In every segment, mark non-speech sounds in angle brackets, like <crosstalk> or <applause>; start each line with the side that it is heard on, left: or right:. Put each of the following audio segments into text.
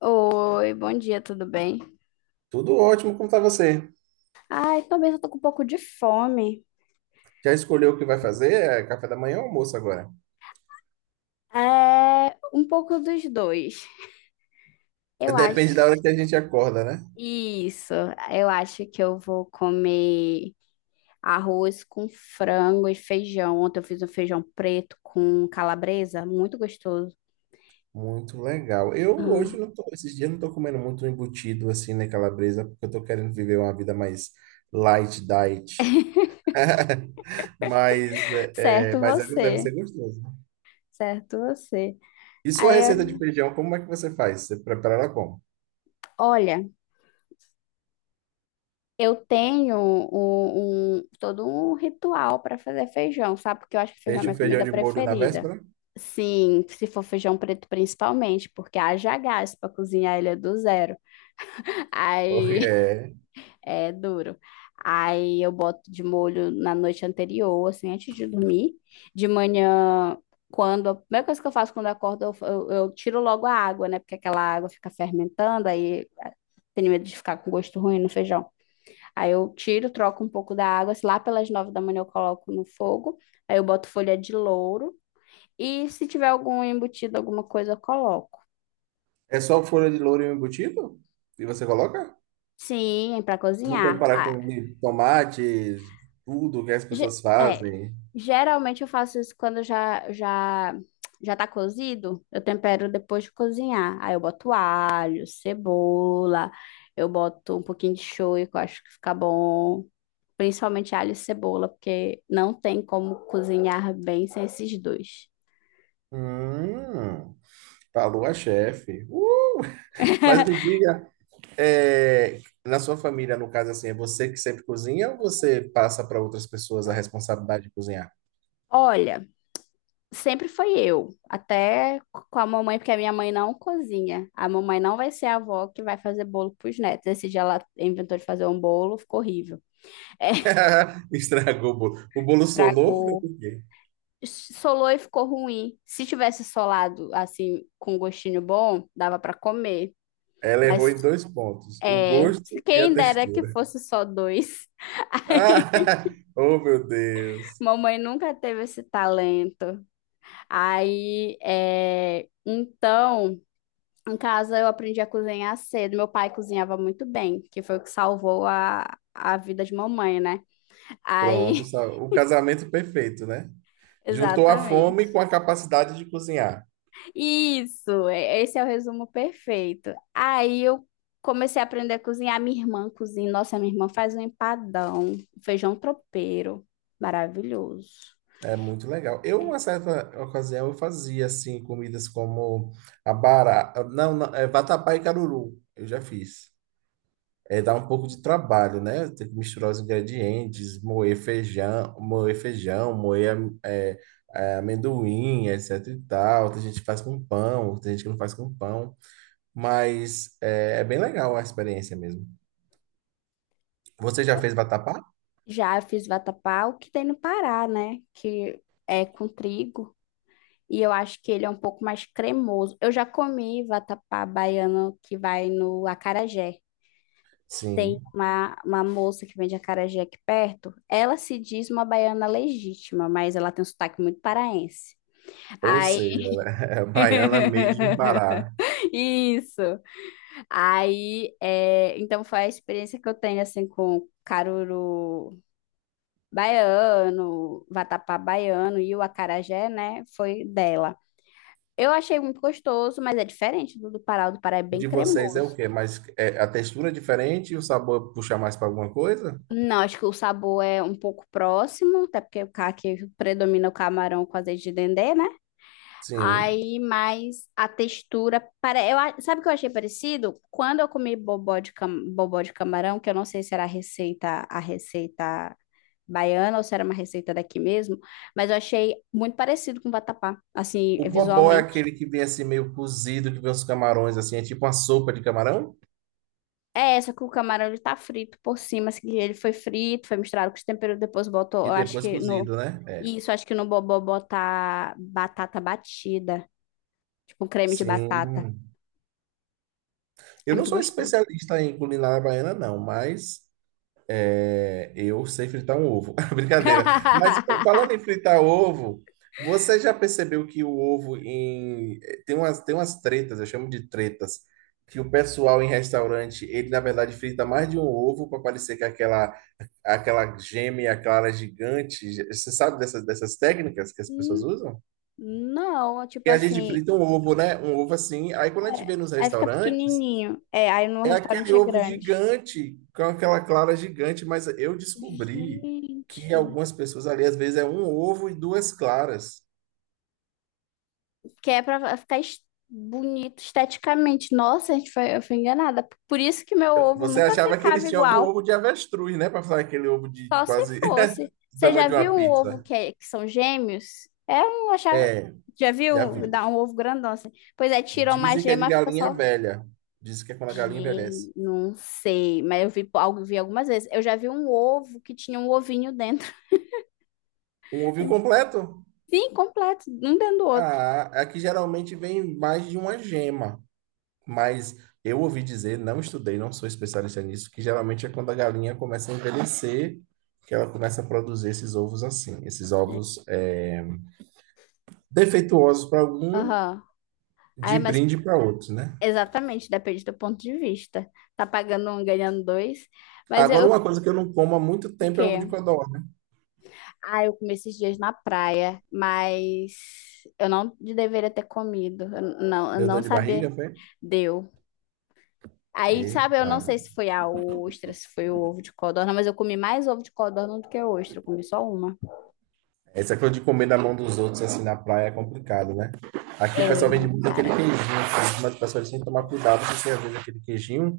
left: Oi, bom dia, tudo bem?
right: Tudo ótimo, como tá você?
left: Ai, também eu tô com um pouco de fome.
right: Já escolheu o que vai fazer? É café da manhã ou almoço agora?
left: É, um pouco dos dois. Eu
right: Depende da hora
left: acho.
right: que a gente acorda, né?
left: Isso, eu acho que eu vou comer arroz com frango e feijão. Ontem eu fiz um feijão preto com calabresa, muito gostoso. <laughs>
right: Muito legal. Eu hoje
left: Hum.
right: não tô, esses dias não tô comendo muito embutido assim, né, calabresa, porque eu tô querendo viver uma vida mais light diet. <laughs> Mas,
left: Certo
right: mas ela deve
left: você,
right: ser gostoso. Né?
left: certo você.
right: E sua
left: Aí,
right: receita de feijão, como é que você faz? Você prepara ela como?
left: olha. Eu tenho todo um ritual para fazer feijão, sabe? Porque eu acho que feijão é
right: Deixa o
left: minha comida
right: feijão de molho na
left: preferida.
right: véspera?
left: Sim, se for feijão preto principalmente, porque haja gás para cozinhar ele é do zero.
right: Ou
left: Aí <laughs>
right: é,
left: é duro. Aí eu boto de molho na noite anterior, assim, antes de dormir. De manhã, quando. A primeira coisa que eu faço quando eu acordo, eu tiro logo a água, né? Porque aquela água fica fermentando, aí tenho medo de ficar com gosto ruim no feijão. Aí eu tiro, troco um pouco da água. Se lá pelas 9 da manhã eu coloco no fogo. Aí eu boto folha de louro. E se tiver algum embutido, alguma coisa, eu coloco.
right: é só folha de louro e o embutido? E você coloca?
left: Sim, para
right: Não
left: cozinhar.
right: preparar
left: Ah,
right: com tomates, tudo que as
left: ge-
right: pessoas
left: é,
right: fazem.
left: geralmente eu faço isso quando já tá cozido. Eu tempero depois de cozinhar. Aí eu boto alho, cebola. Eu boto um pouquinho de shoyu, que eu acho que fica bom. Principalmente alho e cebola, porque não tem como cozinhar bem sem esses dois.
right: Hum, falou a chefe. Mas me
left: <laughs>
right: diga, é, na sua família, no caso assim, é você que sempre cozinha ou você passa para outras pessoas a responsabilidade de cozinhar?
left: Olha, sempre foi eu, até com a mamãe, porque a minha mãe não cozinha. A mamãe não vai ser a avó que vai fazer bolo pros netos. Esse dia ela inventou de fazer um bolo, ficou horrível. <laughs> É,
right: <laughs> Estragou o bolo. O bolo solou, foi
left: estragou.
right: por quê?
left: Solou e ficou ruim. Se tivesse solado assim, com gostinho bom, dava pra comer.
right: Ela errou
left: Mas
right: em dois pontos, o
left: é,
right: gosto e a
left: quem dera que
right: textura.
left: fosse só dois. <laughs>
right: Ah, <laughs> oh, meu Deus.
left: Mamãe nunca teve esse talento. Aí, então. Em casa eu aprendi a cozinhar cedo. Meu pai cozinhava muito bem, que foi o que salvou a vida de mamãe, né?
right: Pronto,
left: Aí,
right: o casamento perfeito, né?
left: <laughs>
right: Juntou a
left: exatamente.
right: fome com a capacidade de cozinhar.
left: Isso, esse é o resumo perfeito. Aí eu comecei a aprender a cozinhar. Minha irmã cozinha. Nossa, minha irmã faz um empadão, feijão tropeiro. Maravilhoso.
right: É muito legal. Eu, uma certa ocasião, eu fazia assim comidas como abará, não, não, é vatapá e caruru. Eu já fiz. É, dá um pouco de trabalho, né? Tem que misturar os ingredientes, moer feijão, é, amendoim, etc e tal. Tem gente que faz com pão, tem gente que não faz com pão. Mas é bem legal a experiência mesmo. Você já fez vatapá?
left: Já fiz vatapá, o que tem no Pará, né? Que é com trigo. E eu acho que ele é um pouco mais cremoso. Eu já comi vatapá baiano que vai no acarajé. Tem
right: Sim.
left: uma moça que vende acarajé aqui perto. Ela se diz uma baiana legítima, mas ela tem um sotaque muito paraense.
right: Ou
left: Aí,
right: seja, ela <laughs> é baiana made in Pará.
left: <laughs> isso. Aí, então foi a experiência que eu tenho, assim, com caruru baiano, vatapá baiano e o acarajé, né? Foi dela. Eu achei muito gostoso, mas é diferente do Pará. O do Pará é bem
right: De vocês é o
left: cremoso.
right: quê? Mas a textura é diferente e o sabor puxa mais para alguma coisa?
left: Não, acho que o sabor é um pouco próximo, até porque o caqui predomina o camarão com azeite de dendê, né?
right: Sim.
left: Aí, mas a textura, para eu, sabe o que eu achei parecido? Quando eu comi bobó de camarão, que eu não sei se era a receita baiana ou se era uma receita daqui mesmo, mas eu achei muito parecido com vatapá, assim,
right: O bobó é
left: visualmente.
right: aquele que vem assim meio cozido, que vem os camarões assim, é tipo uma sopa de camarão
left: É só que o camarão ele tá frito por cima, assim, ele foi frito, foi misturado com os temperos, depois botou, eu
right: e
left: acho
right: depois
left: que no
right: cozido, né? É.
left: isso, acho que no bobó botar batata batida, tipo um creme de batata.
right: Sim.
left: É
right: Eu não
left: muito
right: sou
left: gostoso.
right: especialista em culinária baiana, não, mas é, eu sei fritar um ovo. <laughs> Brincadeira. Mas
left: <laughs>
right: falando em fritar ovo, você já percebeu que o ovo em... tem umas tretas, eu chamo de tretas, que o pessoal em restaurante, ele na verdade frita mais de um ovo para parecer que é aquela gêmea clara gigante. Você sabe dessas, dessas técnicas que as pessoas
left: Hum.
right: usam?
left: Não, tipo
right: Que a gente
left: assim,
right: frita um ovo, né? Um ovo assim. Aí quando a gente
left: é,
right: vê nos
left: aí fica
right: restaurantes,
left: pequenininho. É, aí no
right: é aquele
left: restaurante é
right: ovo
left: grande.
right: gigante, com aquela clara gigante, mas eu descobri que
left: Gente,
right: algumas pessoas ali, às vezes, é um ovo e duas claras.
left: que é pra ficar bonito esteticamente. Nossa, a gente foi, eu fui enganada. Por isso que meu ovo
right: Você
left: nunca
right: achava que
left: ficava
right: eles tinham algum
left: igual.
right: ovo de avestruz, né? Para falar aquele ovo de
left: Só se
right: quase <laughs>
left: fosse.
right: do
left: Você
right: tamanho
left: já
right: de uma
left: viu um ovo
right: pizza.
left: que, que são gêmeos? É um, achava.
right: É,
left: Já viu?
right: já vi.
left: Dá um ovo grandão assim. Pois é, tira uma
right: Dizem que é de
left: gema, fica
right: galinha
left: só.
right: velha. Dizem que é quando a galinha envelhece.
left: Gente, não sei, mas eu vi, vi algumas vezes. Eu já vi um ovo que tinha um ovinho dentro.
right: Um ovo incompleto?
left: Sim, completo, um dentro do outro.
right: Ah, aqui geralmente vem mais de uma gema. Mas eu ouvi dizer, não estudei, não sou especialista nisso, que geralmente é quando a galinha começa a envelhecer, que ela começa a produzir esses ovos assim,
left: Gente.
right: defeituosos para algum,
left: Aham.
right: de
left: Aí, mas
right: brinde para outros, né?
left: exatamente, depende do ponto de vista. Tá pagando um, ganhando dois. Mas
right: Agora,
left: eu,
right: uma coisa que eu não como há muito
left: o
right: tempo é ovo
left: quê?
right: de codorna.
left: Ah, eu comi esses dias na praia, mas eu não deveria ter comido. Eu não, eu
right: Deu
left: não
right: dor de
left: sabia.
right: barriga, foi?
left: Deu. Aí, sabe, eu
right: Eita.
left: não sei se foi a ostra, se foi o ovo de codorna, mas eu comi mais ovo de codorna do que ostra. Eu comi só uma.
right: Essa coisa de comer na mão dos outros, assim, na praia é complicado, né? Aqui o pessoal vende
left: Ei,
right: muito aquele
left: cara,
right: queijinho, assim, mas o pessoal tem que tomar cuidado, porque às vezes aquele queijinho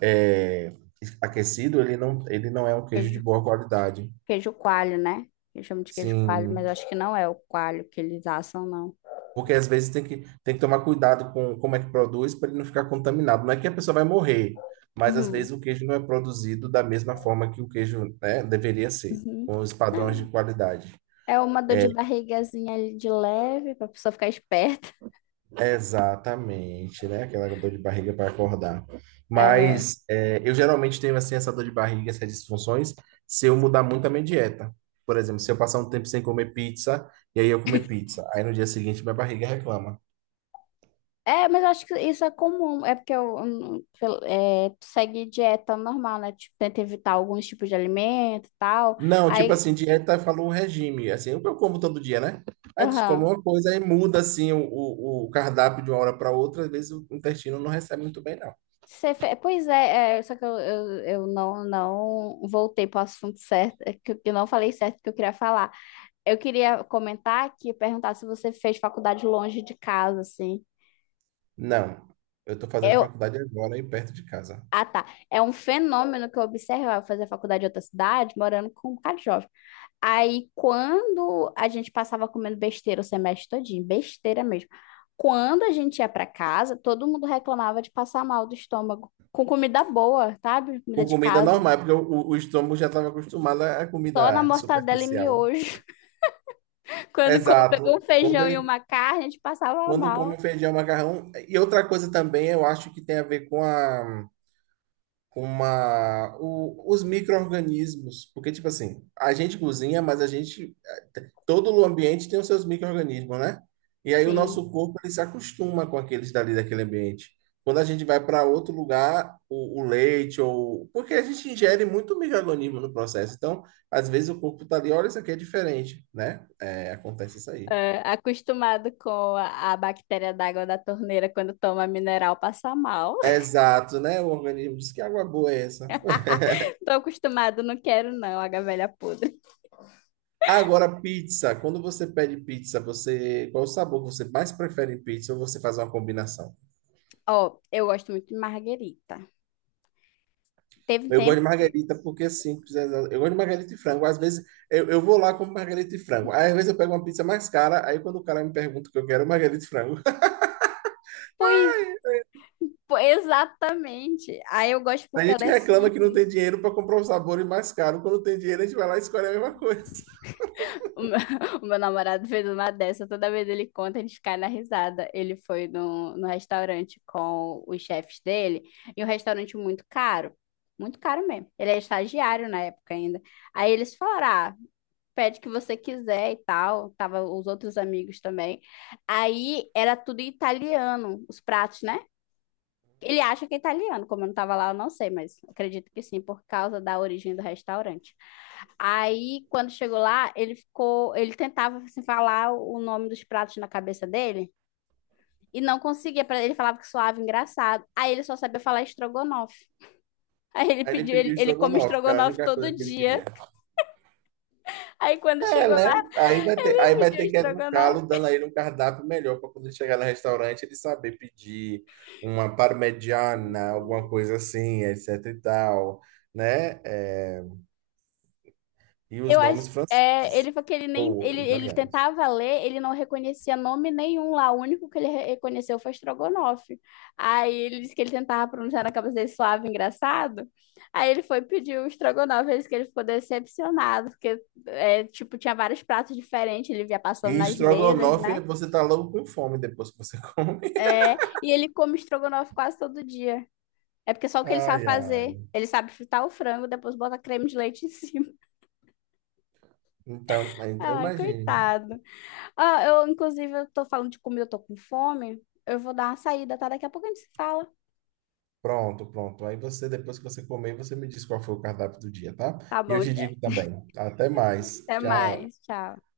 right: é, aquecido, ele não é um queijo de
left: queijo,
right: boa qualidade.
left: queijo coalho, né? Eu chamo de queijo coalho, mas eu
right: Sim,
left: acho que não é o coalho que eles assam, não.
right: porque às vezes tem que tomar cuidado com como é que produz para ele não ficar contaminado. Não é que a pessoa vai morrer, mas às
left: Uhum.
right: vezes o queijo não é produzido da mesma forma que o queijo, né, deveria ser,
left: Uhum.
right: com os padrões de
left: Não.
right: qualidade.
left: É uma dor de barrigazinha ali de leve, pra pessoa ficar esperta.
right: Exatamente, né? Aquela dor de barriga para acordar.
left: É.
right: Mas eu geralmente tenho assim essa dor de barriga, essas disfunções, se eu mudar muito a minha dieta. Por exemplo, se eu passar um tempo sem comer pizza e aí eu comer pizza, aí no dia seguinte minha barriga reclama.
left: É, mas eu acho que isso é comum. É porque eu tu segue dieta normal, né? Tipo, tenta evitar alguns tipos de alimento e tal.
right: Não, tipo
left: Aí,
right: assim, dieta falou regime, assim, eu como todo dia, né? Aí a gente come
left: aham.
right: uma coisa aí muda assim o cardápio de uma hora para outra, às vezes o intestino não recebe muito bem, não.
left: Pois só que eu não voltei para o assunto certo, é que eu não falei certo que eu queria falar. Eu queria comentar aqui, perguntar se você fez faculdade longe de casa, assim.
right: Não, eu tô fazendo
left: Eu,
right: faculdade agora aí perto de casa.
left: ah, tá. É um fenômeno que eu observo, eu fazer faculdade em outra cidade, morando com um bocado de jovem. Aí, quando a gente passava comendo besteira o semestre todinho, besteira mesmo. Quando a gente ia para casa, todo mundo reclamava de passar mal do estômago. Com comida boa, sabe? Comida
right: Com
left: de
right: comida
left: casa.
right: normal, porque o estômago já estava acostumado à
left: Só na
right: comida
left: mortadela e
right: superficial.
left: miojo. <laughs> Quando pegou um
right: Exato.
left: feijão e uma carne, a gente passava
right: Quando
left: mal.
right: come feijão, macarrão. E outra coisa também, eu acho que tem a ver com a, com uma, os micro-organismos. Porque, tipo assim, a gente cozinha, mas a gente todo o ambiente tem os seus micro-organismos, né? E aí o
left: Sim.
right: nosso corpo ele se acostuma com aqueles dali daquele ambiente. Quando a gente vai para outro lugar, o leite ou porque a gente ingere muito micro-organismo no processo. Então, às vezes o corpo tá ali, olha, isso aqui é diferente, né? É, acontece isso aí.
left: É, acostumado com a bactéria d'água da torneira quando toma mineral, passa mal.
right: É, exato, né? O organismo diz que água boa é essa.
left: <laughs> Tô acostumado, não quero não, água velha podre.
right: Agora, pizza. Quando você pede pizza, você qual o sabor que você mais prefere em pizza ou você faz uma combinação?
left: Ó, eu gosto muito de marguerita. Teve um
right: Eu gosto
left: tempo.
right: de margarita porque é simples. Eu gosto de margarita e frango. Às vezes eu vou lá com margarita e frango. Aí, às vezes eu pego uma pizza mais cara. Aí quando o cara me pergunta o que eu quero, é margarita e frango. <laughs>
left: Pois Pô, exatamente. Aí eu gosto
right: A
left: porque ela
right: gente
left: é
right: reclama que não tem
left: simples.
right: dinheiro para comprar os sabores mais caro. Quando tem dinheiro, a gente vai lá e escolhe a mesma coisa. <laughs>
left: O meu, <laughs> o meu namorado fez uma dessa, toda vez ele conta, ele cai na risada. Ele foi no restaurante com os chefes dele, e um restaurante muito caro mesmo. Ele é estagiário na época ainda. Aí eles falaram, ah, pede o que você quiser e tal. Tava os outros amigos também. Aí era tudo italiano, os pratos, né? Ele acha que é italiano, como eu não estava lá, eu não sei, mas acredito que sim, por causa da origem do restaurante. Aí, quando chegou lá, ele ficou, ele tentava assim, falar o nome dos pratos na cabeça dele e não conseguia, ele falava que soava engraçado. Aí ele só sabia falar estrogonofe. <laughs> Aí ele
right: Aí ele
left: pediu, ele,
right: pediu
left: ele come
right: estrogonofe, que era a
left: estrogonofe
right: única coisa
left: todo
right: que ele
left: dia.
right: queria.
left: Aí quando
right: É,
left: chegou lá,
right: né?
left: <laughs>
right: Aí
left: ele
right: vai
left: pediu
right: ter que
left: estrogonofe.
right: educá-lo, dando a ele um cardápio melhor para quando ele chegar no restaurante ele saber pedir uma parmegiana, alguma coisa assim, etc e tal, né? É, e os
left: Eu acho,
right: nomes franceses
left: ele falou que ele nem, ele,
right: ou
left: ele
right: italianos.
left: tentava ler, ele não reconhecia nome nenhum lá, o único que ele reconheceu foi Strogonoff. Aí ele disse que ele tentava pronunciar na cabeça dele suave, engraçado. Aí ele foi pedir o Strogonoff, ele disse que ele ficou decepcionado, porque, tipo, tinha vários pratos diferentes, ele via passando
right: E
left: nas mesas,
right: estrogonofe,
left: né?
right: você tá logo com fome depois que você <laughs> come.
left: É, e ele come Strogonoff quase todo dia. É porque só o que ele sabe
right: Ai,
left: fazer.
right: ai.
left: Ele sabe fritar o frango, depois bota creme de leite em cima.
right: Então,
left: <laughs>
right: então
left: Ai,
right: imagine, né?
left: coitado. Ah, eu, inclusive, eu tô falando de comida, eu tô com fome. Eu vou dar uma saída, tá? Daqui a pouco a gente se fala.
right: Pronto, pronto. Aí você, depois que você comer, você me diz qual foi o cardápio do dia, tá?
left: Tá
right: E eu
left: bom,
right: te digo
left: Jeff.
right: também. Até mais.
left: Até
right: Tchau.
left: mais. Tchau.